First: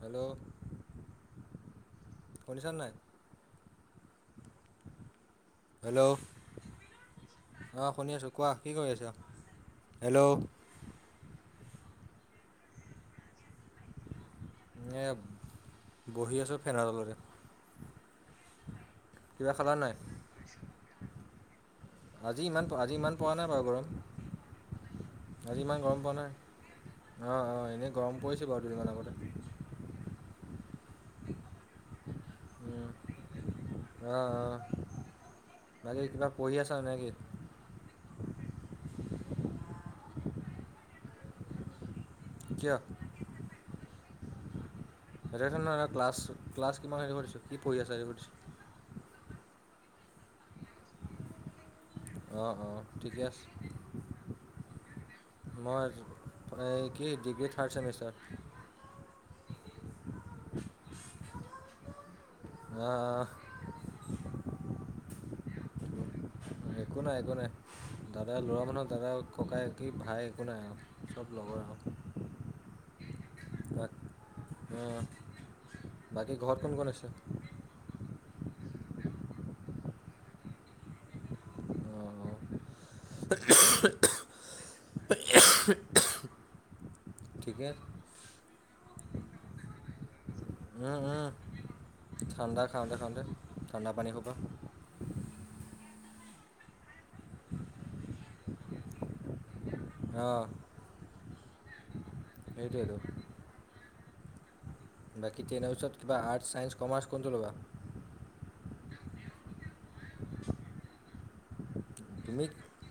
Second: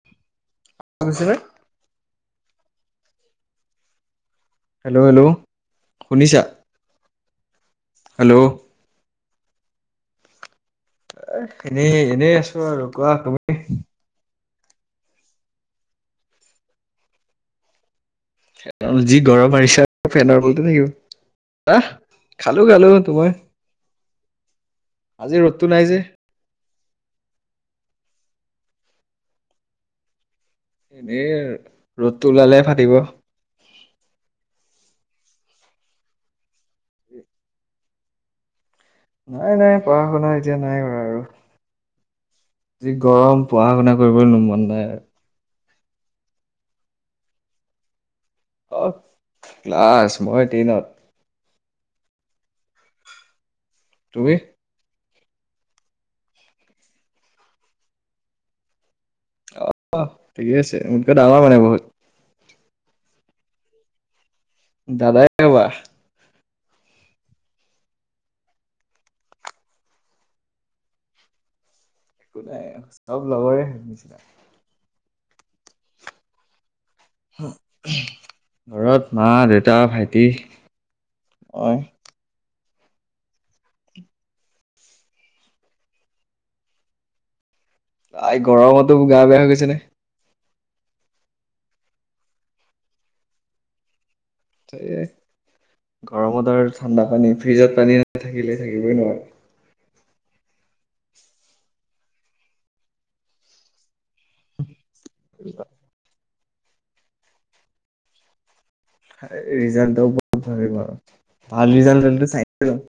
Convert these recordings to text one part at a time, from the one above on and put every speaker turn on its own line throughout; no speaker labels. Hello,
শুনিছেনে?
শুনিছানে নাই?
হেল্ল' হেল্ল' শুনিছা
অহ শুনি আছোঁ
হেল্ল'
কোৱা কি কৰি আছ? হেল্ল'।
এহ এনেই এনেই আছোঁ আৰু। কোৱা তুমি?
এনেয়ে বহি আছোঁ ফেনৰ তলতে।
যি
কিবা
গৰম
খালা
আহিছে
নাই?
ফেনৰ বলতে থাকিব আহ
আজি
খালো
ইমান
খালো
আজি ইমান
তোমাৰ
পৰা নাই বাৰু গৰম, আজি ইমান গৰম পোৱা নাই। অ অ এনেই গৰম পৰিছে বাৰু দুদিনমান আগতে।
এনেই আৰু ৰ'দটো ওলালেহে ফাটিব।
অ অ। বাকী কিবা পঢ়ি আছা নে কি?
নাই এনেই পঢ়া শুনা এতিয়া নাই কৰা আৰু।
কিয়?
যি গৰম পঢ়া শুনা কৰিবলৈ মন নাই আৰু।
এতিয়াটো নহয় ক্লাছ ক্লাছ কিমান সেইটো সুধিছোঁ। কি পঢ়ি আছা সেইটো সুধিছোঁ।
অহ ক্লাছ, মই টেইনত।
অঁ অঁ ঠিকে আছে।
তুমি?
মই, এই কি ডিগ্ৰী থাৰ্ড চেমিষ্টাৰ।
অ অহ ঠিকে আছে। মোতকে ডাঙৰ মানে বহুত
অহ।
দাদাই হ'বা।
একো নাই একো নাই। দাদা ল'ৰা মানুহক দাদা ককাই কি ভাই একো নাই আৱ চব লগৰ আৱ।
একো নাই চব লগৰে নিচিনা।
অহ। বাকী ঘৰত কোন কোন আছে?
হো উমহ, ঘৰত মা, দেউতা, ভাইটি, মই।
হো উমহ উমহ, হো উমহ উমহ, ঠিকে।
আই গৰমটো গা বেয়া হৈ গৈছে নে?
উম উম ঠাণ্ডা খাওঁতে খাওঁতে ঠাণ্ডা পানী সোপা।
তাকে, গৰমত আৰু ঠাণ্ডা পানী ফ্ৰিজত পানী নথাকিলে থাকিবই নোৱাৰোঁ।
অহ, সেইটোৱেটো। বাকী টেনৰ পাছত কিবা আৰ্টছ, চাইন্স, কমাৰ্চ কোনটো ল'বা?
সেই ৰিজাল্টটোৰ ওপৰত ভাবিম আৰু ভাল ৰিজাল্ট হ'লে টো চাইন্সে লম।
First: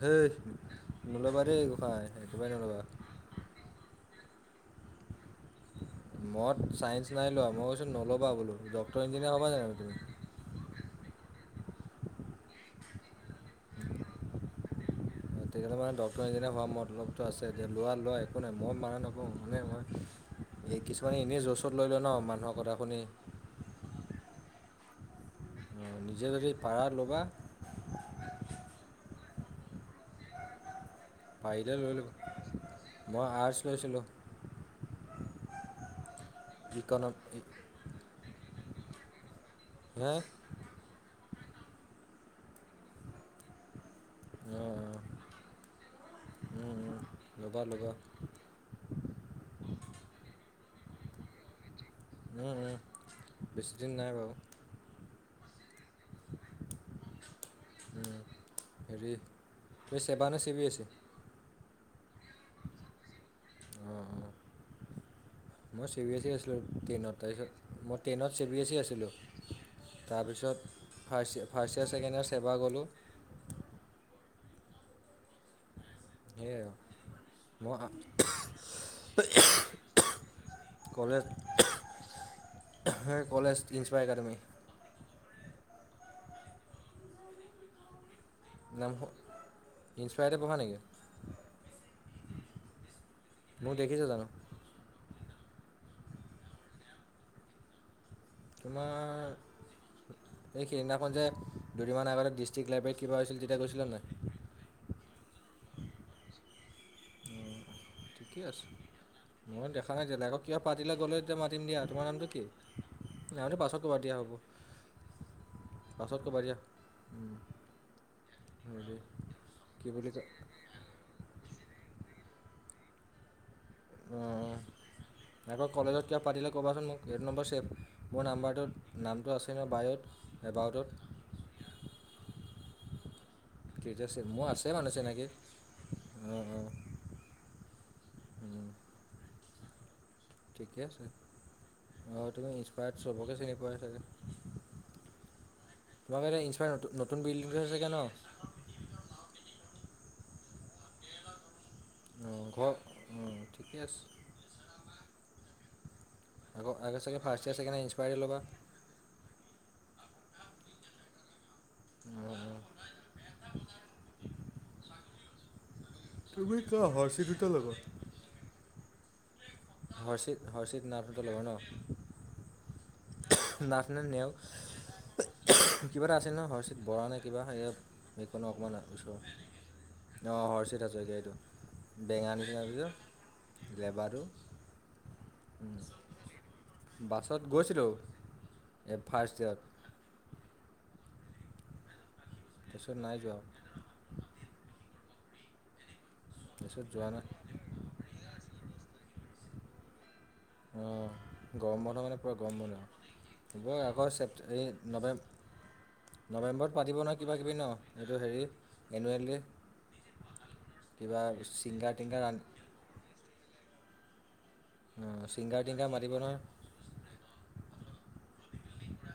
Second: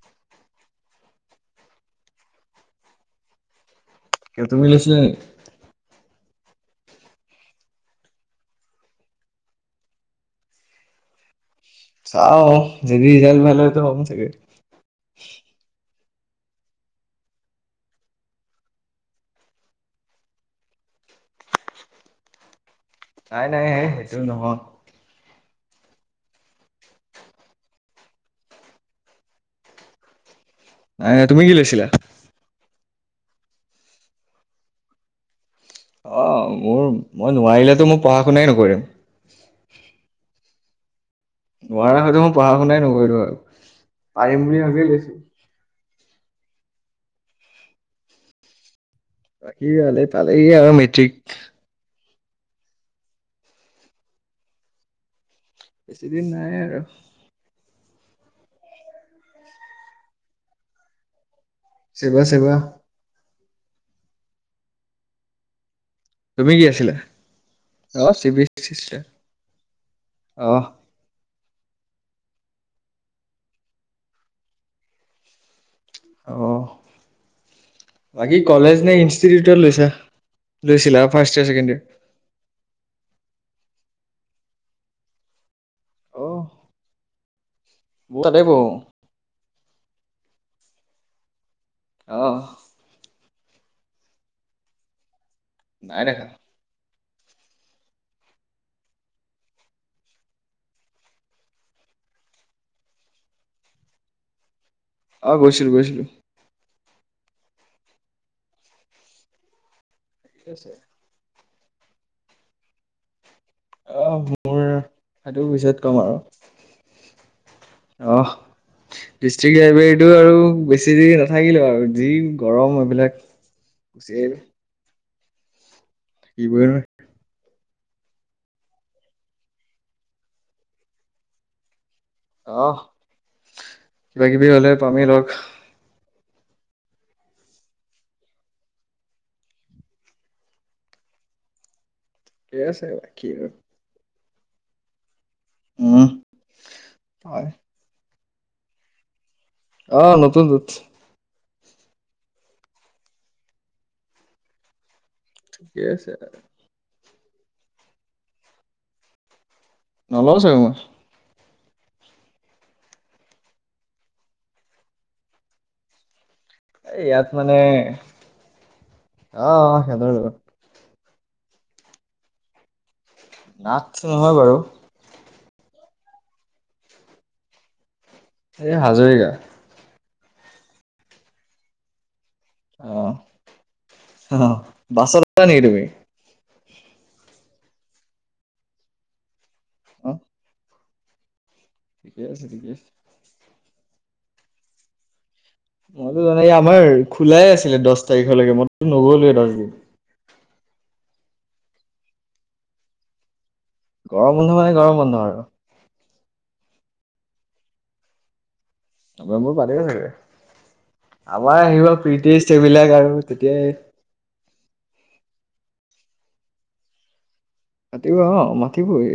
সেই নল'বা দেই গোসাঁই একেবাৰে নল'বা।
কিয় তুমি লৈছিলা নেকি?
মত চাইন্স নাই লোৱা। মই কৈছো নল'বা বোলো ডক্টৰ, ইঞ্জিনিয়াৰ হ'বা জানো তুমি?
চাও যদি ৰিজাল্ট ভাল হয় ত হম ছাগে।
তেতিয়াহ'লে মানে ডক্তৰ, ইঞ্জিনিয়াৰ হোৱাৰ মতলপটো আছে এতিয়া লোৱা লোৱা একো নাই মই মানা নকওঁ মানে মই এ কিছুমানে এনেই জ' চত লৈ লয় ন মানুহৰ কথা শুনি
নাই নাই হে সেইটো নহয়।
অ নিজে যদি পাৰা ল'বা
নাই নাই তুমি কি
পাৰিলে
লৈছিলা?
লৈ লবা, মই আৰ্টছ লৈছিলোঁ।
অঁ মোৰ
ইকনম
মই নোৱাৰিলেতো মোৰ পঢ়া শুনাই নকৰিম।
হে!
নোৱাৰা হয়তো মই পঢ়া - শুনাই নকৰিলো আৰু পাৰিম বুলি ভাবি এই লৈছোঁ।
উম উম লবা লবা।
বাকী হলে পালেহি আৰু মেট্ৰিক।
উম উম বেছিদিন নাই বাৰু।
বেছিদিন নাই আৰু।
উম হেৰি, তই চেবা নে চিবি এছ ই?
চেবা চেবা।
অঁ অঁ। মই চি বি এছ ই
তুমি
আছিলোঁ
কি আছিলা
টেনত তাৰপিছত মই
অ
টেনত C
civil
B S E
sister
আছিলোঁ। তাৰপিছত
অহ
first first year second year Seva গলোঁ। সেইয়া
অহ
আৰু। মই
বাকী কলেজ নে ইনষ্টিটিউটত লৈছা, লৈছিলা ফাৰ্ষ্ট ইয়েৰ ছেকেণ্ড ইয়েৰ?
আহাঁ কলেজ ইংস্পা একাডেমী।
অহ। মইও তাতে পঢ়ো।
নাম হ ইস্পায়াৰতে পঢ়া নেকি?
অঁহ।
মোক দেখিছা জানোঁ?
নাই দেখা।
তোমাৰ এই সিদিনাখন যে দুদিনমান আগতে ডিষ্ট্ৰিক্ট লাইব্ৰেৰীত কিবা হৈছিল তেতিয়া গৈছিলা নাই?
অ গৈছিলোঁ গৈছিলোঁ।
ঠিকে আছে ময়ো দেখা নাই জেনেকে কিবা পাতিলে গ'লে তাতে মাতিম দিয়া তোমাৰ নামটো কি? নামটো পাছত ক'বা দিয়া
আহ,
হ'ব।
মোৰ সেইটো পিছত কম আৰু।
পাছত ক'বা দিয়া। উম,
অহ,
হেৰি
ডিষ্ট্ৰিক
কি
লাইব্ৰেৰীটো
বুলি কয়
আৰু বেছি দিন নাথাকিলোঁ আৰু যি গৰম এইবিলাক গুচি আহিলো
অঁহ, আকৌ কলেজত কিবা পাতিলে
থাকিবই নোৱাৰি
ক'বাচোন মোক? এটো নম্বৰ ছেভ, মোৰ নাম্বাৰটোত নামটো আছে ন বায়'ত এবাউটত।
অহ।
ঠিক আছে,
কিবা কিবি
মই আছে
হ'লে
মানুহ
পামেই লগ
চিনাকি অ অ। উম। ঠিকে আছে, অঁ তুমি
ঠিকে আছে
ইনস্পায়াৰ্ড
বাকী
চবকে
আৰু
চিনি পোৱাই চাগে?
উম
তোমাৰ এতিয়া ইনস্পায়াৰ্ড নতুন নতুন
হয়
বিল্ডিংটো হে চাগে ন?
অ নতুনটোত।
অহ ঘৰ অহ ঠিকে আছে।
ঠিকে আছে তেনেহলে।
আকৌ আকৌ চাগে first year second year inspired লবা।
নলওঁ চাগে মই।
আহ। তুমি কা
এই ইয়াত
হৰ্চিতিতে
মানে
লবা?
অ অ সিহঁতৰ লগত
হৰ্ষিত হৰ্ষিত নাথটো ল'ব ন? নাথ নে নেওগ‌
নহয় বাৰু
কিবা এটা আছিল নহ', হৰ্ষিত বৰা নে কিবা ‍ হেৰিয়ত', লেকখনৰ
এই
অকণমান
হাজৰিকা
ওচৰতে অহ', হৰ্ষিত হাজৰিকীয়া এইটো', বেঙা নিচিনা এটো যে
অ',
লেবাটো
অ', বাছত আছা নেকি
উম',
তুমি?
বাছত গৈছিলোঁ, এই ফাৰ্ষ্ট ইয়েৰত',
হুম', ঠিকে আছিলি?
তাৰছত নাই যোৱা',
মইতো জানাই,
তাৰপিছত
আমাৰ
যোৱা নাই
খোলাই আছিলে দশ তাৰিখলৈকে মইতো নগলোয়ে দশ দিন',
অ' গৰম বন্ধ মানে পুৰা গৰম বন্ধ', জুলাই আগষ্ট
গৰম
ছেপ্ট
বন্ধ মানে গৰম বন্ধ
নৱেম',
আৰু
নৱেম্বৰত পাতিব নহয় কিবা কিবি ন এইটো হেৰি', এনুৱেল
অ',
ডে
মই, মোৰ বাদে দে,
কিবা
আমাৰ আহিব
ছিংগাৰ টিংগাৰ আন
প্ৰিটেষ্ট এইবিলাক আৰু তেতিয়াই',
অ', চিংগাৰ টিংগাৰ মাৰিব নহয়',
মাতিব, অহ', মাতিবই',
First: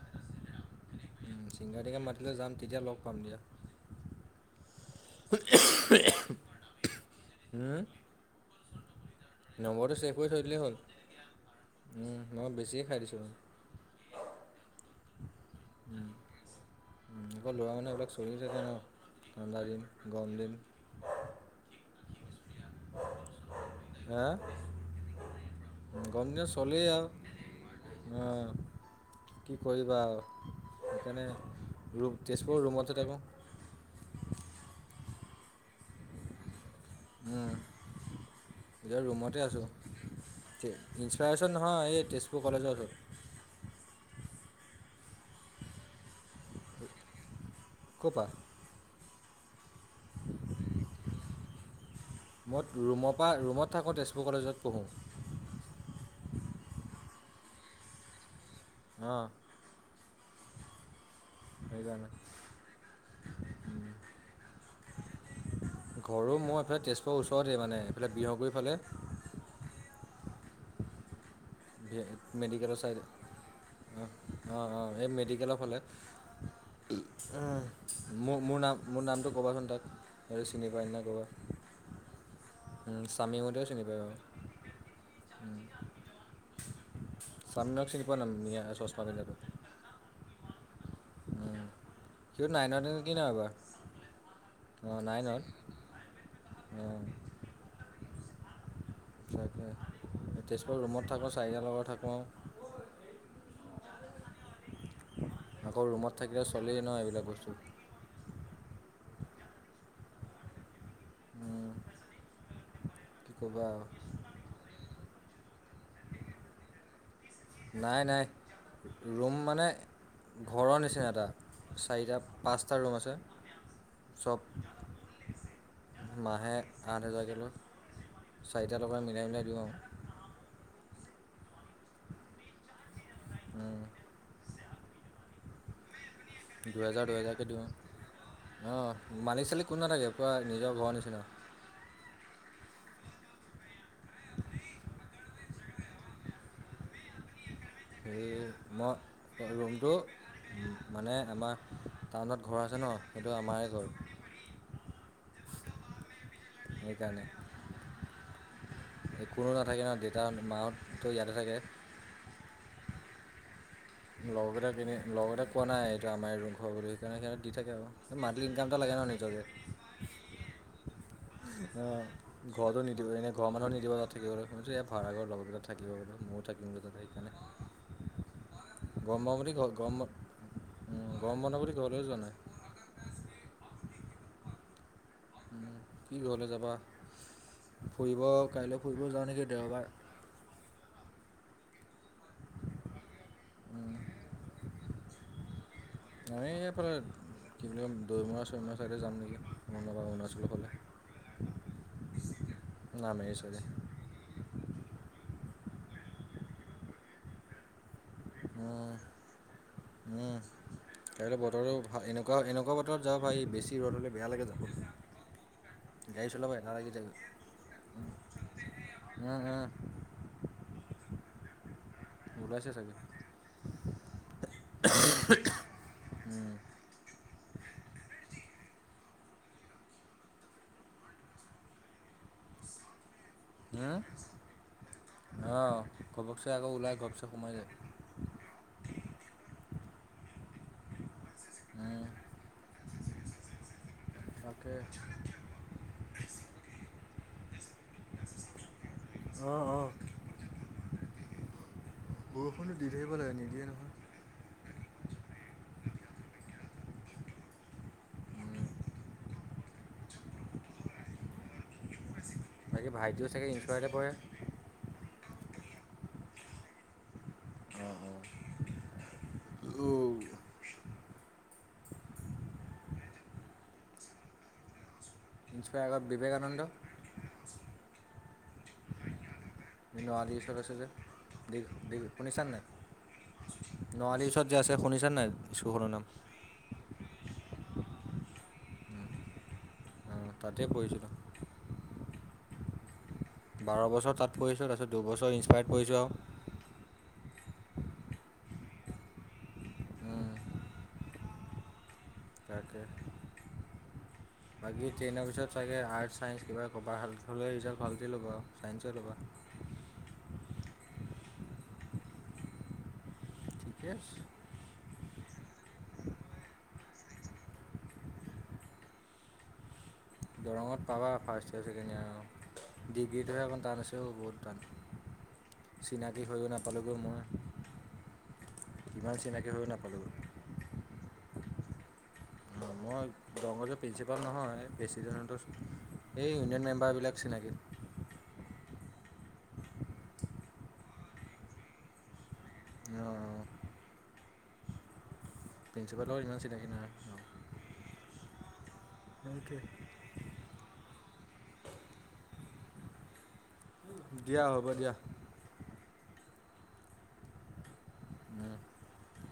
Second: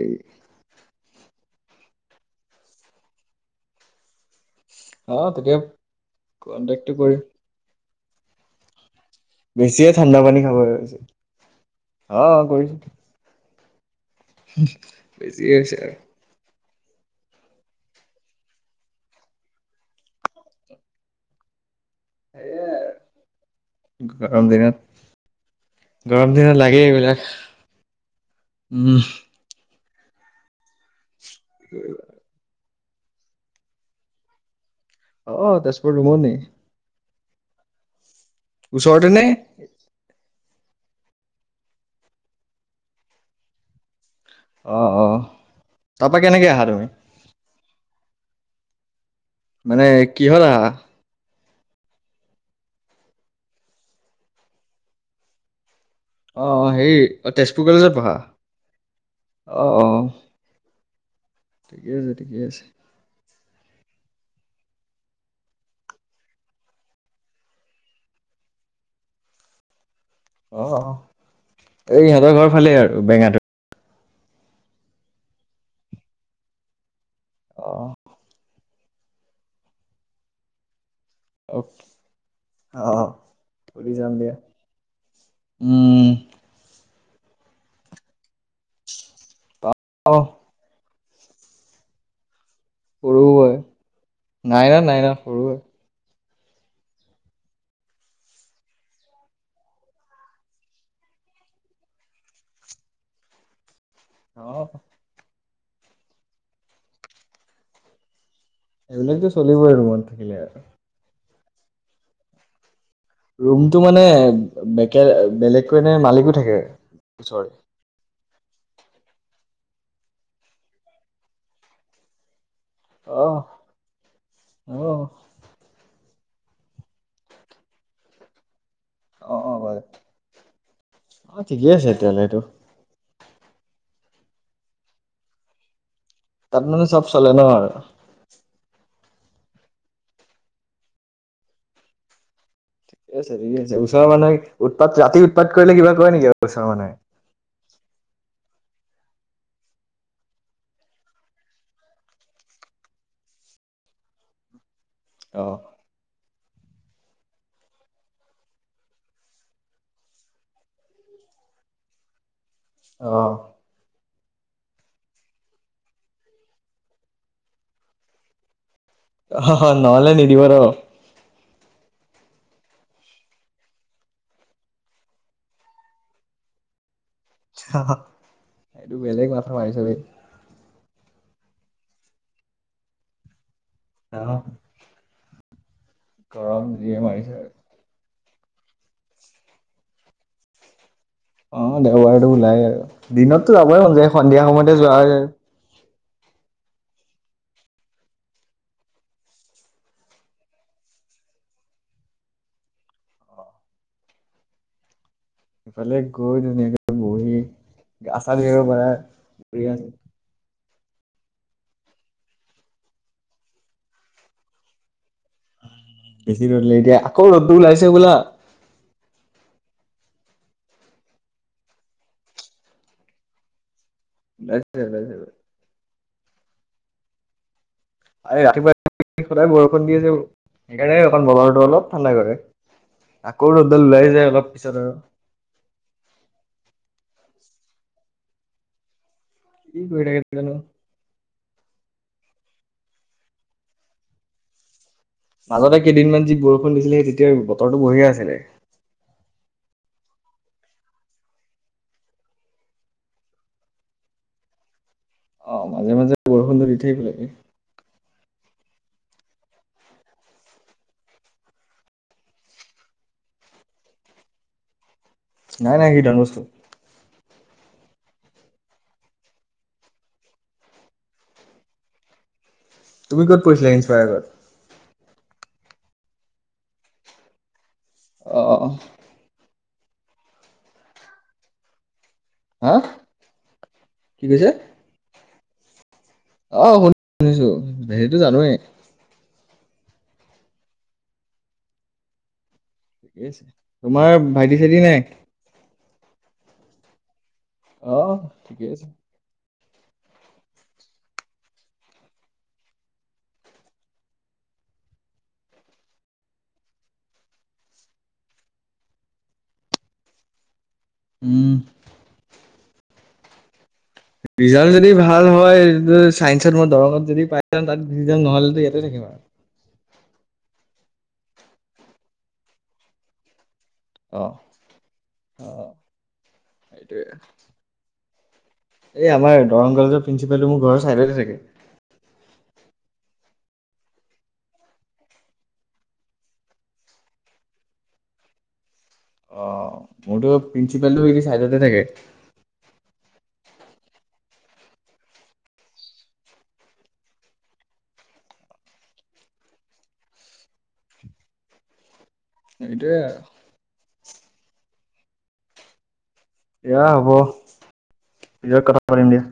উম', চিংগাৰ টিংগাৰ মাতিলে যাম তেতিয়া লগ পাম দিয়া', উঃ, উঃ',
কণ্টেক্ট টো কৰি',
উম',
বেছিয়ে
নম্বৰটো ছেভ
ঠাণ্ডা
কৰি
পানী
থৈ
খাব
দিলেই হ'ল,
হৈছে।
হুম',
অ',
মই বেছিয়ে খাই দিছোঁ অ',
বেছি এ হৈছে আৰু',
উম', এনেকুৱা ল'ৰা মানুহ এইবিলাক চলি থাকে ন, ঠাণ্ডা দিন, গৰম দিন',
সেইয়াই,
হা
গৰম দিনত? গৰম দিনত লাগেই এইবিলাক,
অ',
উম',
কি কৰিবা‌ আৰু সেইকাৰণে', ৰুম তেজপুৰৰ ৰুমতে থাকো',
অ', - অ', তেজপুৰৰ ৰুমত নি',
উম', এতিয়া
ওচৰতে নে?
ৰুমতে আছোঁ', তেজ, ইনসপাইৰেশচন নহয়, এই তেজপুৰ কলেজৰ ওচৰত',
অ', - অ', তাৰপা কেনেকে আহা তুমি?
কপা?
মানে কিহত আহা?
মই ৰুমৰ পৰা? ৰুমত থাকোঁ তেজপুৰ কলেজত পঢ়োঁ',
অ', হেৰি অ', তেজপুৰ কলেজে পঢ়া?
অঁ',
অহ', ঠিকে
সেইকাৰণে',
[unintelligible]
ঘৰও মই এইফালে তেজপুৰৰ ওচৰতে মানে, এইফালে বিহগুৰি ফালে',
অ', -অ', এই ইহঁতৰ ঘৰ ফালে
মেডিকেলৰ ছাইডে
আৰু বেঙাটোৰ',
অঁ', - অঁ', - অঁ', এই মেডিকেলৰ ফালে, মো, মোৰ নাম', মোৰ নামটো ক'বাচোন তাক আৰু চিনি পাই নে ক'বা', উম',
অ'
চামিম হতেও চিনি
সুধি চাম
পাব',
দিয়া। উম',
চাননাওক চিনি পোৱা ন মিয়া চশমা পিন্ধা টো?
অহ',
সিও নাইনতে নেকি ন
সৰু হয়। নাইনত
এইবাৰ অ',
সৰু
নাইনত',
হয়।
অহ', তাকে, তেজপুৰৰ ৰুমত থাকোঁ চাৰিটা লগত থাকোঁ',
অ'
আকৌ ৰুমত থাকিলে চলেই ন এইবিলাক বস্তু',
এইবিলাকতো চলিবই আৰু ৰুমত। কি আৰু
উম', কি ক'বা
ৰুমটো
আৰু
মানে বে বেলেগকৈ নে মালিকো থাকে, ওচৰত।
নাই নাই ৰুম মানে ঘৰৰ নিচিনা এটা, চাৰিটা পাঁচটা ৰুম আছে,
অ'
চব
অ'
মাহে আঠ হেজাৰকে লয়। চাৰিটা টকা মিল
অ অ অ [inaudible] ঠিকেই আছে তেতিয়াহলে সেইটো।
উম।
তাত মানে চব
দুহেজাৰ
চলে ন
দুহেজাৰকে দিওঁ,
আৰু?
অ মালিক চালি কোনো নাথাকে পোৰা নিজৰ ঘৰৰ নিচিনা।
ঠিকে আছে ঠিকে আছে, ওচৰৰ মানুহে উৎপাত ৰাতি উৎপাত কৰিলে কিবা কয় নেকি ওচৰৰ মানুহে?
হেৰি, মই ৰুমটো মানে আমাৰ টাউনত ঘৰ আছে ন সেইটো আমাৰে ঘৰ।
অ
সেইকাৰণে। কোনো নাথাকে ন দেতাহঁত মাহহঁততো ইয়াতে থাকে।
অ
লগৰকেইটা কিনি, লগৰকেইটাক কোৱা নাই এইটো আমাৰে ৰুম ঘৰ বুলি সেইকাৰণে সিহঁতি দি থাকে আৰু মান্থলি ইনকাম এটা লাগে ন। নিজকে
হ হ নহলে নিদিব ন?
অহ ঘৰতো নিদিব এনে ঘৰ মানুহো নিদিব তাত থাকিবলে ভাড়া ঘৰ লগকেইটা থাকিব বুলো ময়ো থাকিমগে তাতে।
এইটো
[unintelligible] [inaudible]
বেলেগ
গম পাওঁ
মাথা
বুলি, বুলি
মাৰিছ বে
গম উম গৰম বন্ধ বুলি ঘৰলেও যোৱা নাই।
অ
উম কি ঘৰলে যাবা,
যিয়ে মাৰিছে
ফুৰিব কাইলে ফুৰিব যাওঁ নেকি দেওবাৰ।
অ দেওবাৰেটো ওলাই আৰু দিনতটো যাবই
উম,
মন যায় সন্ধিয়া সময়তে যোৱা হয়।
আমি এইফালে কি বুলি কম দৈমৰা-চৈমৰা ছাইডে যাম নেকি নহবা অৰুণাচলৰ ফালে।
[inaudible]
[unintelligible]
ইফালে গৈ ধুনীয়াকে বহি, গা চা ধুই আহিব পাৰা,
উম,
ধুই আহা।
উম কাইলে বতৰটো এনেকুৱা এনেকুৱা বতৰত যাব পাৰি বেছি ৰ'দ হ'লে বেয়া লাগে যাব। গাড়ী
বেছি
চলাব
ৰ'দ
এলাহ
দিলে
লাগি
এতিয়া
যায়
আকৌ ৰ'দটো ওলাইছে হবলা।
উম উম। ওলাইছে চাগে।
ওলাইছে ওলাইছে।
উম।
এই ৰাতিপুৱা সদায় [unintelligible] বৰষুণ দি আছে, সেইকাৰণে অকণ বৰতটো অলপ ঠাণ্ডা কৰে। আকৌ ৰ'দদাল ওলাই যায় অলপ পিছত আৰু।
অ ঘপকছে আকৌ ওলাই ঘপছে সোমাই যায়।
কি কৰি থাকে নাজানো।
উম। তাকে।
মাজতে কেইদিনমান যি বৰষুণ দিছিলে সেই তেতিয়া বতৰটো বঢ়িয়া আছিলে।
অহ অহ। বৰষুণটো দি থাকিব লাগে নিদিয়ে নহয়।
অ মাজে মাজে বৰষুণটো দি থাকিব লাগে।
উম, বাকী ভাইটিও চাগে ইনংলিচতে পঢ়ে।
নাই নাই সি ডনবোস্কত
অ অ উ
তুমি ক'ত পঢ়িছিলা ইনসপায়াৰ্কত।
ইন্স্পায়াৰৰ বিবেকানন্দ
অ অ অ
নোৱাৰী ওচৰত আছে যে দি শুনিছা নে নাই
হা
নোৱাৰী
কি
ওচৰত
কৈছে
যে আছে। শুনিছা নে নাই স্কুল খনৰ নাম।
অ শুনি শুনিছো হেৰিতো জানোৱেই।
অঁ, তাতে পঢ়িছিলোঁ
ঠিকে আছে
বাৰ
তোমাৰ
বছৰ তাত
ভাইটি
পঢ়িছোঁ,
চাইটি
তাৰপিছত
নাই
দুবছৰ ইনস্পায়ত পঢ়িছোঁ আও।
অহ, ঠিকেই আছে।
উম। তাকে
[unintelligible]
বাকী টেনৰ পিছত চাগে আৰ্টছ ছাইন্ঞ্চ কিবা ক'বা হ'লে ৰিজাল্ট ভালকে ল'বা আৰু ছাইন্সে ল'বা।
উম
ঠিকে আছে।
ৰিজাল্ট যদি ভাল হয় চাইন্সত মই দৰঙত যদি পাই যাও তাত গুছি যাম, নহ'লেতো ইয়াতে থাকিম আও
দৰঙত পাবা ফাৰ্ষ্ট ইয়েৰ ছেকেণ্ড ইয়েৰ আৰু ডিগ্ৰীটোহে অকণমান টান হৈ- ও
অ
বহুত টান,
অ
চিনাকি হৈ নাপালোগৈও
সেইটোয়ে
মই।
এই
ইমান
আমাৰ
চিনাকি হৈও
দৰং কলেজৰ
নাপালোঁগৈ
প্ৰিন্ঞ্চিপালটো মোৰ ঘৰৰ ছাইডতে থাকে।
মই দৰংগজৰ প্ৰিন্সিপাল নহয় প্ৰেছিডেণ্টহঁতৰ- এই ইউনিয়ন মেম্বাৰ বিলাক চিনাকি।
অ মোৰতো প্ৰিন্ঞ্চিপালটো সে চাইডতে থাকে।
অঁ অঁ প্ৰিন্সিপালৰ ইমান চিনাকী নাই। মৌখে [unintelligible]
সেইটোৱে আৰু।
দিয়া হ'ব দিয়া।
দিয়া হ'ব,
উম।
পিজত কথা পাতিম দিয়া।